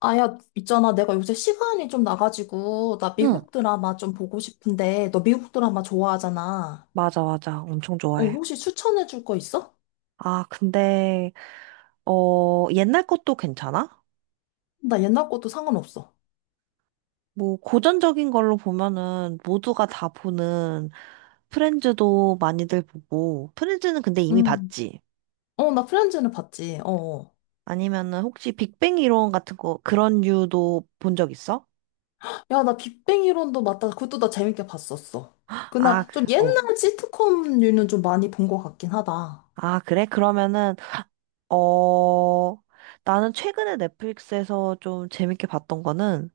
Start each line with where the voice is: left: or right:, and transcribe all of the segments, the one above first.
left: 아, 야, 있잖아. 내가 요새 시간이 좀 나가지고, 나
right: 응,
left: 미국 드라마 좀 보고 싶은데, 너 미국 드라마 좋아하잖아.
right: 맞아, 맞아. 엄청
left: 어,
right: 좋아해.
left: 혹시 추천해줄 거 있어?
right: 아, 근데, 옛날 것도 괜찮아?
left: 나 옛날 것도 상관없어.
right: 뭐, 고전적인 걸로 보면은 모두가 다 보는 프렌즈도 많이들 보고, 프렌즈는 근데 이미
left: 음.
right: 봤지?
left: 어, 나 프렌즈는 봤지. 어. 어.
right: 아니면은 혹시 빅뱅 이론 같은 거, 그런 류도 본 적 있어?
left: 야, 나 빅뱅 이론도 맞다. 그것도 나 재밌게 봤었어.
right: 아,
left: 그나
right: 그,
left: 좀
right: 어.
left: 옛날 시트콤류는 좀 많이 본 것 같긴 하다.
right: 아, 그래? 그러면은, 어, 나는 최근에 넷플릭스에서 좀 재밌게 봤던 거는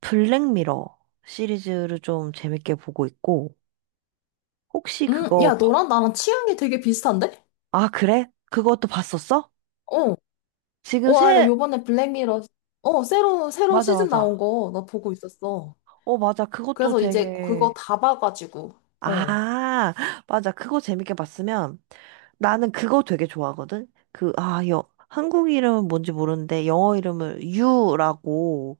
right: 블랙미러 시리즈를 좀 재밌게 보고 있고, 혹시 그거
left: 야,
right: 봐-
left: 너랑 나랑 취향이 되게 비슷한데?
right: 아 그래? 그것도 봤었어?
left: 어.
right: 지금
left: 와, 나
right: 새
left: 요번에 블랙미러, 어, 새로, 새로운
right: 맞아
left: 시즌 나온
right: 맞아.
left: 거 나 보고 있었어.
right: 어 맞아 그것도
left: 그래서 이제 그거
right: 되게.
left: 다 봐가지고, 어.
right: 아 맞아, 그거 재밌게 봤으면 나는 그거 되게 좋아하거든. 그, 아 여 한국 이름은 뭔지 모르는데 영어 이름을 유라고.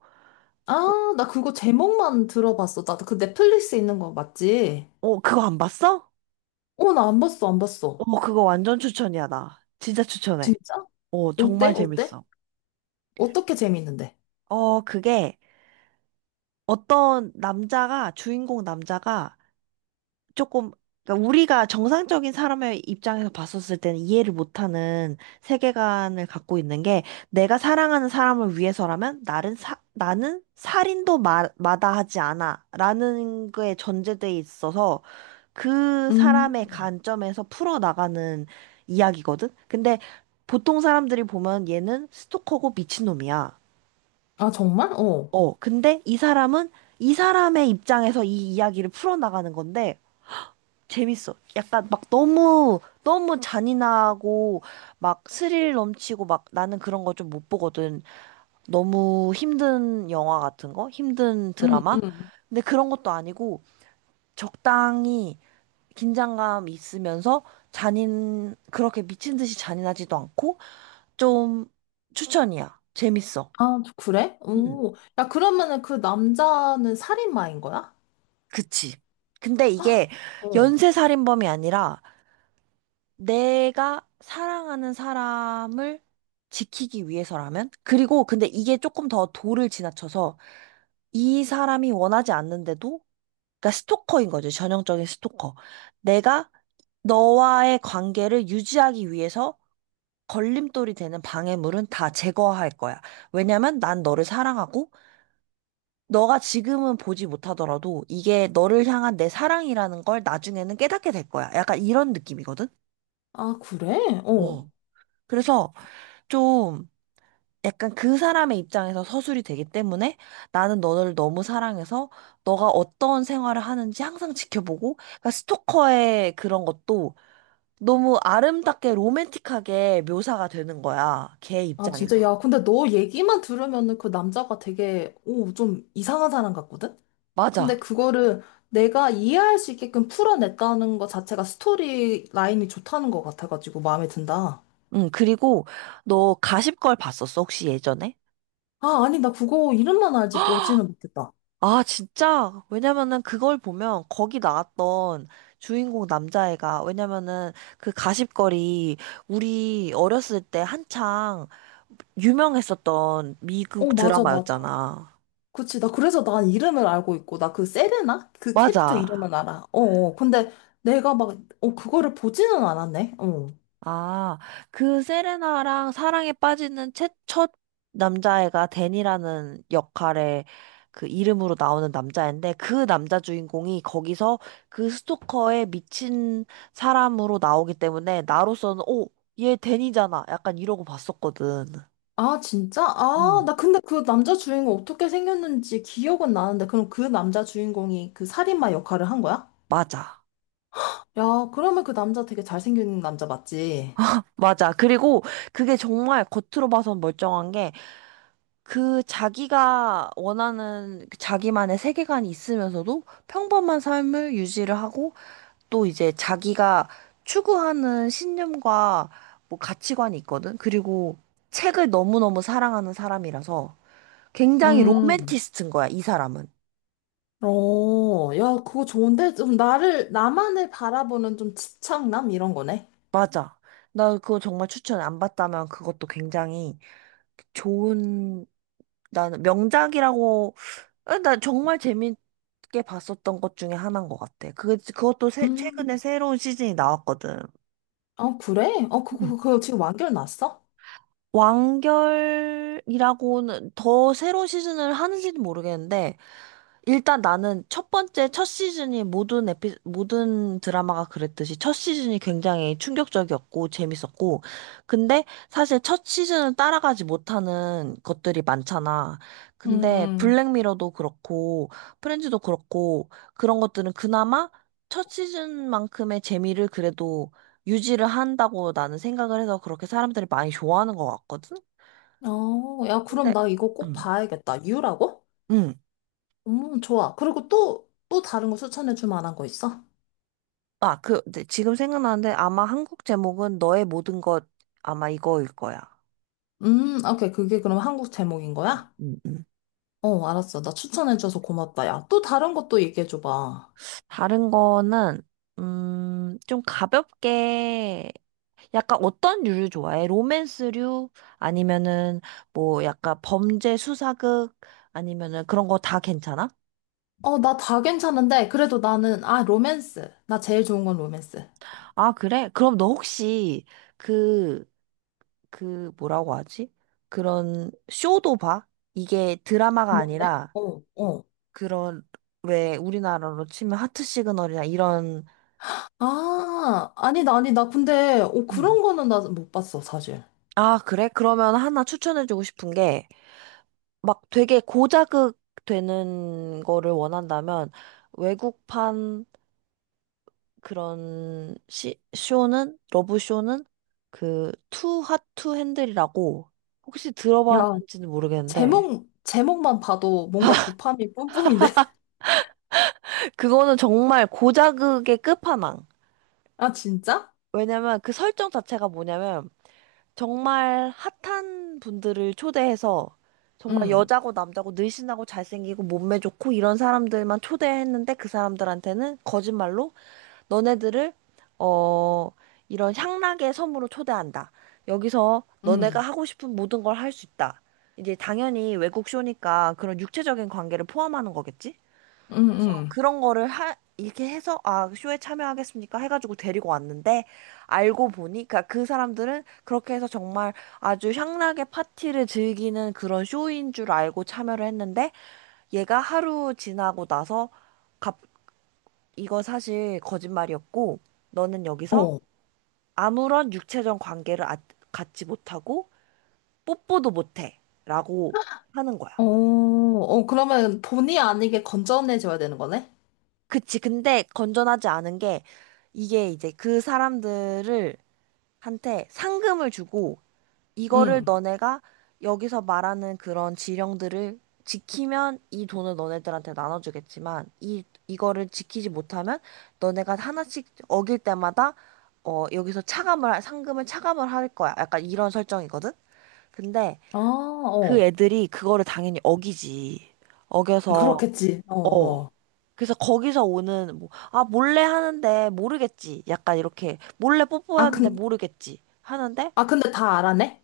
right: 어.
left: 아, 나 그거 제목만 들어봤어. 나 그 넷플릭스 있는 거 맞지?
right: 어, 그거 안 봤어?
left: 어, 나 안 봤어, 안 봤어.
right: 어, 그거 완전 추천이야. 나 진짜 추천해.
left: 진짜?
right: 어, 정말
left: 어때?
right: 재밌어.
left: 어떻게 재밌는데?
right: 그게, 어떤 남자가, 주인공 남자가 조금, 그러니까 우리가 정상적인 사람의 입장에서 봤었을 때는 이해를 못하는 세계관을 갖고 있는 게, 내가 사랑하는 사람을 위해서라면 나는 나는 살인도 마다하지 않아라는 거에 전제돼 있어서 그
left: 음.
right: 사람의 관점에서 풀어나가는 이야기거든. 근데 보통 사람들이 보면 얘는 스토커고 미친놈이야.
left: 아, 정말? 어.
right: 어, 근데 이 사람은, 이 사람의 입장에서 이 이야기를 풀어나가는 건데 재밌어. 약간 막 너무, 너무 잔인하고, 막 스릴 넘치고, 막 나는 그런 거 좀 못 보거든. 너무 힘든 영화 같은 거? 힘든
left: 응,
right: 드라마?
left: 응.
right: 근데 그런 것도 아니고, 적당히 긴장감 있으면서 그렇게 미친 듯이 잔인하지도 않고, 좀, 추천이야. 재밌어.
left: 아, 그래?
right: 응,
left: 오. 야, 그러면은 그 남자는 살인마인 거야?
right: 그치. 근데
left: 헉,
right: 이게
left: 어.
right: 연쇄살인범이 아니라, 내가 사랑하는 사람을 지키기 위해서라면? 그리고 근데 이게 조금 더 도를 지나쳐서 이 사람이 원하지 않는데도, 그러니까 스토커인 거죠. 전형적인 스토커. 내가 너와의 관계를 유지하기 위해서 걸림돌이 되는 방해물은 다 제거할 거야. 왜냐면 난 너를 사랑하고, 너가 지금은 보지 못하더라도 이게 너를 향한 내 사랑이라는 걸 나중에는 깨닫게 될 거야. 약간 이런 느낌이거든?
left: 아, 그래?
right: 어.
left: 어.
right: 그래서 좀, 약간 그 사람의 입장에서 서술이 되기 때문에, 나는 너를 너무 사랑해서 너가 어떤 생활을 하는지 항상 지켜보고, 그러니까 스토커의 그런 것도 너무 아름답게 로맨틱하게 묘사가 되는 거야. 걔
left: 아, 진짜,
right: 입장에서.
left: 야, 근데 너 얘기만 들으면은 그 남자가 되게, 오, 좀 이상한 사람 같거든?
right: 맞아.
left: 근데 그거를 내가 이해할 수 있게끔 풀어냈다는 것 자체가 스토리 라인이 좋다는 것 같아가지고 마음에 든다.
right: 응, 그리고 너 가십걸 봤었어? 혹시 예전에?
left: 아, 아니, 나 그거 이름만 알지 보지는 못했다.
right: 아, 진짜? 왜냐면은 그걸 보면 거기 나왔던 주인공 남자애가, 왜냐면은 그 가십걸이 우리 어렸을 때 한창 유명했었던
left: 어,
right: 미국
left: 맞아, 맞아.
right: 드라마였잖아.
left: 그치, 나 그래서 난 이름을 알고 있고, 나 그 세레나? 그 캐릭터
right: 맞아.
left: 이름은 알아. 어, 어. 근데 내가 막, 어, 그거를 보지는 않았네. 어.
right: 아, 그 세레나랑 사랑에 빠지는 첫 남자애가 데니라는 역할의 그 이름으로 나오는 남자인데, 그 남자 주인공이 거기서 그 스토커에 미친 사람으로 나오기 때문에 나로서는, 오, 얘 데니잖아, 약간 이러고 봤었거든.
left: 아, 진짜? 아,
right: 음.
left: 나 근데 그 남자 주인공 어떻게 생겼는지 기억은 나는데, 그럼 그 남자 주인공이 그 살인마 역할을 한 거야?
right: 맞아.
left: 야, 그러면 그 남자 되게 잘생긴 남자 맞지?
right: 맞아. 그리고 그게 정말 겉으로 봐선 멀쩡한 게, 그 자기가 원하는 그 자기만의 세계관이 있으면서도 평범한 삶을 유지를 하고, 또 이제 자기가 추구하는 신념과 뭐 가치관이 있거든. 그리고 책을 너무너무 사랑하는 사람이라서 굉장히
left: 음.
right: 로맨티스트인 거야, 이 사람은.
left: 어, 야, 그거 좋은데? 좀 나를, 나만을 바라보는 좀 집착남? 이런 거네.
right: 맞아. 나 그거 정말 추천, 안 봤다면 그것도 굉장히 좋은, 나는 명작이라고, 아, 나 정말 재밌게 봤었던 것 중에 하나인 것 같아. 그것도
left: 음.
right: 최근에 새로운 시즌이 나왔거든.
left: 아, 그래? 어,
right: 음.
left: 그거 지금 완결 났어?
right: 완결이라고는 더 새로운 시즌을 하는지는 모르겠는데, 일단 나는 첫 번째, 첫 시즌이, 모든 모든 드라마가 그랬듯이 첫 시즌이 굉장히 충격적이었고 재밌었고, 근데 사실 첫 시즌을 따라가지 못하는 것들이 많잖아. 근데
left: 음.
right: 블랙미러도 그렇고, 프렌즈도 그렇고, 그런 것들은 그나마 첫 시즌만큼의 재미를 그래도 유지를 한다고 나는 생각을 해서 그렇게 사람들이 많이 좋아하는 것 같거든?
left: 어, 야, 그럼
right: 근데,
left: 나 이거 꼭
right: 음.
left: 봐야겠다. 유라고?
right: 음.
left: 좋아. 그리고 또, 또 다른 거 추천해 줄 만한 거 있어?
right: 아, 그, 네, 지금 생각나는데 아마 한국 제목은 너의 모든 것, 아마 이거일 거야.
left: 아, 오케이. 그게 그럼 한국 제목인 거야?
right: 음, 음.
left: 어, 알았어. 나 추천해줘서 고맙다. 야, 또 다른 것도 얘기해줘봐.
right: 다른 거는, 좀 가볍게, 약간 어떤 류를 좋아해? 로맨스류? 아니면은 뭐 약간 범죄 수사극? 아니면은 그런 거 다 괜찮아?
left: 어, 나 다 괜찮은데, 그래도 나는, 아, 로맨스. 나 제일 좋은 건 로맨스.
right: 아, 그래? 그럼 너 혹시 그, 뭐라고 하지? 그런 쇼도 봐? 이게 드라마가
left: 뭔데?
right: 아니라
left: 어, 어.
right: 그런, 왜 우리나라로 치면 하트 시그널이나 이런.
left: 아, 아니, 나, 아니, 나 근데, 어,
right: 음.
left: 그런 거는 나 못 봤어, 사실.
right: 아, 그래? 그러면 하나 추천해주고 싶은 게, 막 되게 고자극 되는 거를 원한다면, 외국판 그런 쇼는, 러브쇼는, 그, 투 핫투 핸들이라고, 혹시
left: 야,
right: 들어봤는지는 모르겠는데,
left: 제목만 봐도 뭔가 도파민 뿜뿜인데?
right: 그거는 정말 고자극의 끝판왕.
left: 아, 진짜?
right: 왜냐면 그 설정 자체가 뭐냐면, 정말 핫한 분들을 초대해서, 정말
left: 응,
right: 여자고 남자고 늘씬하고 잘생기고 몸매 좋고 이런 사람들만 초대했는데, 그 사람들한테는 거짓말로, 너네들을 어 이런 향락의 섬으로 초대한다. 여기서 너네가
left: 응,
right: 하고 싶은 모든 걸 할 수 있다. 이제 당연히 외국 쇼니까 그런 육체적인 관계를 포함하는 거겠지?
left: 응, 응.
right: 그런 거를 이렇게 해서, 아, 쇼에 참여하겠습니까? 해가지고 데리고 왔는데, 알고 보니, 그니까 그 사람들은 그렇게 해서 정말 아주 향락의 파티를 즐기는 그런 쇼인 줄 알고 참여를 했는데, 얘가 하루 지나고 나서, 갑, 이거 사실 거짓말이었고, 너는 여기서
left: 어,
right: 아무런 육체적 관계를 갖지 못하고, 뽀뽀도 못해. 라고 하는 거야.
left: 어, 그러면 본의 아니게 건전해져야 되는 거네?
right: 그치. 근데 건전하지 않은 게, 이게 이제 그 사람들을 한테 상금을 주고, 이거를
left: 응.
right: 너네가 여기서 말하는 그런 지령들을 지키면 이 돈을 너네들한테 나눠주겠지만, 이 이거를 지키지 못하면 너네가 하나씩 어길 때마다, 여기서 상금을 차감을 할 거야. 약간 이런 설정이거든. 근데
left: 아,
right: 그
left: 어.
right: 애들이 그거를 당연히 어기지. 어겨서,
left: 그렇겠지. 어,
right: 어
left: 어.
right: 그래서 거기서 오는, 뭐, 몰래 하는데 모르겠지. 약간 이렇게 몰래
left: 아,
right: 뽀뽀하는데
left: 근,
right: 모르겠지. 하는데.
left: 아, 근데 다 알아내?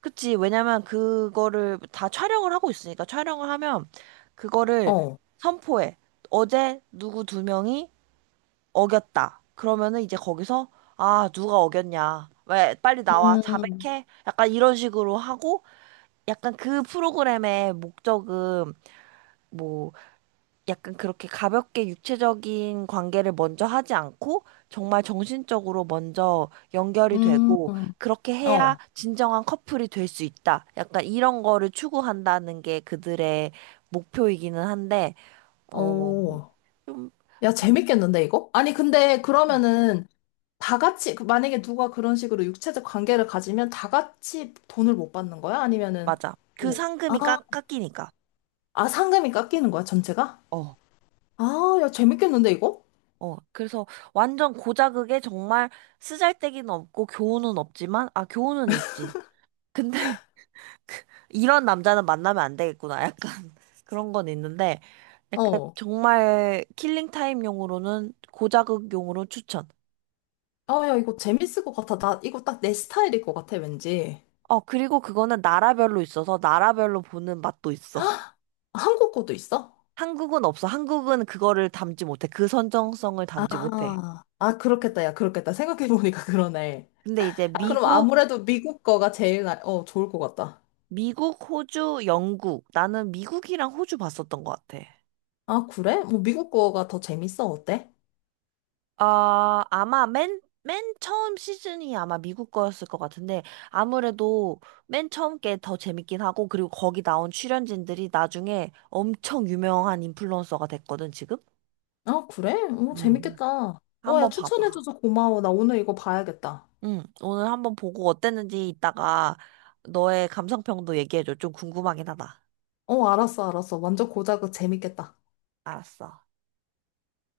right: 그치. 왜냐면 그거를 다 촬영을 하고 있으니까, 촬영을 하면 그거를
left: 어.
right: 선포해. 어제 누구 두 명이 어겼다. 그러면은 이제 거기서, 아, 누가 어겼냐. 왜 빨리 나와.
left: 음,
right: 자백해. 약간 이런 식으로 하고, 약간 그 프로그램의 목적은, 뭐 약간 그렇게 가볍게 육체적인 관계를 먼저 하지 않고 정말 정신적으로 먼저 연결이
left: 음,
right: 되고, 그렇게 해야
left: 어,
right: 진정한 커플이 될 수 있다, 약간 이런 거를 추구한다는 게 그들의 목표이기는 한데, 어,
left: 어.
right: 좀,
left: 야, 재밌겠는데, 이거? 아니, 근데
right: 음,
left: 그러면은 다 같이, 그 만약에 누가 그런 식으로 육체적 관계를 가지면 다 같이 돈을 못 받는 거야? 아니면은,
right: 맞아. 그
left: 어. 아,
right: 상금이 깎이니까.
left: 아, 상금이 깎이는 거야, 전체가?
right: 어.
left: 아, 야, 재밌겠는데, 이거?
right: 어, 그래서 완전 고자극에 정말 쓰잘데기는 없고 교훈은 없지만, 아, 교훈은 있지. 근데 이런 남자는 만나면 안 되겠구나. 약간 그런 건 있는데, 약간
left: 어.
right: 정말 킬링 타임용으로는 고자극용으로 추천.
left: 아, 야, 이거 재밌을 것 같아. 나, 이거 딱 내 스타일일 것 같아, 왠지.
right: 어, 그리고 그거는 나라별로 있어서 나라별로 보는 맛도 있어.
left: 한국 거도 있어?
right: 한국은 없어. 한국은 그거를 담지 못해. 그 선정성을 담지 못해.
left: 아, 아, 그렇겠다. 야, 그렇겠다. 생각해보니까 그러네.
right: 근데 이제
left: 아, 그럼 아무래도 미국 거가 제일, 나- 어, 좋을 것 같다.
right: 미국, 호주, 영국. 나는 미국이랑 호주 봤었던 것 같아.
left: 아, 그래? 뭐, 미국 거가 더 재밌어? 어때?
right: 아, 아마 맨 처음 시즌이 아마 미국 거였을 것 같은데, 아무래도 맨 처음 게 더 재밌긴 하고, 그리고 거기 나온 출연진들이 나중에 엄청 유명한 인플루언서가 됐거든, 지금?
left: 아, 그래? 어,
right: 음,
left: 재밌겠다. 어, 야,
right: 한번 봐봐.
left: 추천해줘서 고마워. 나 오늘 이거 봐야겠다.
right: 오늘 한번 보고 어땠는지 이따가 너의 감상평도 얘기해줘. 좀 궁금하긴 하다.
left: 어, 알았어. 완전 고작은 재밌겠다.
right: 알았어.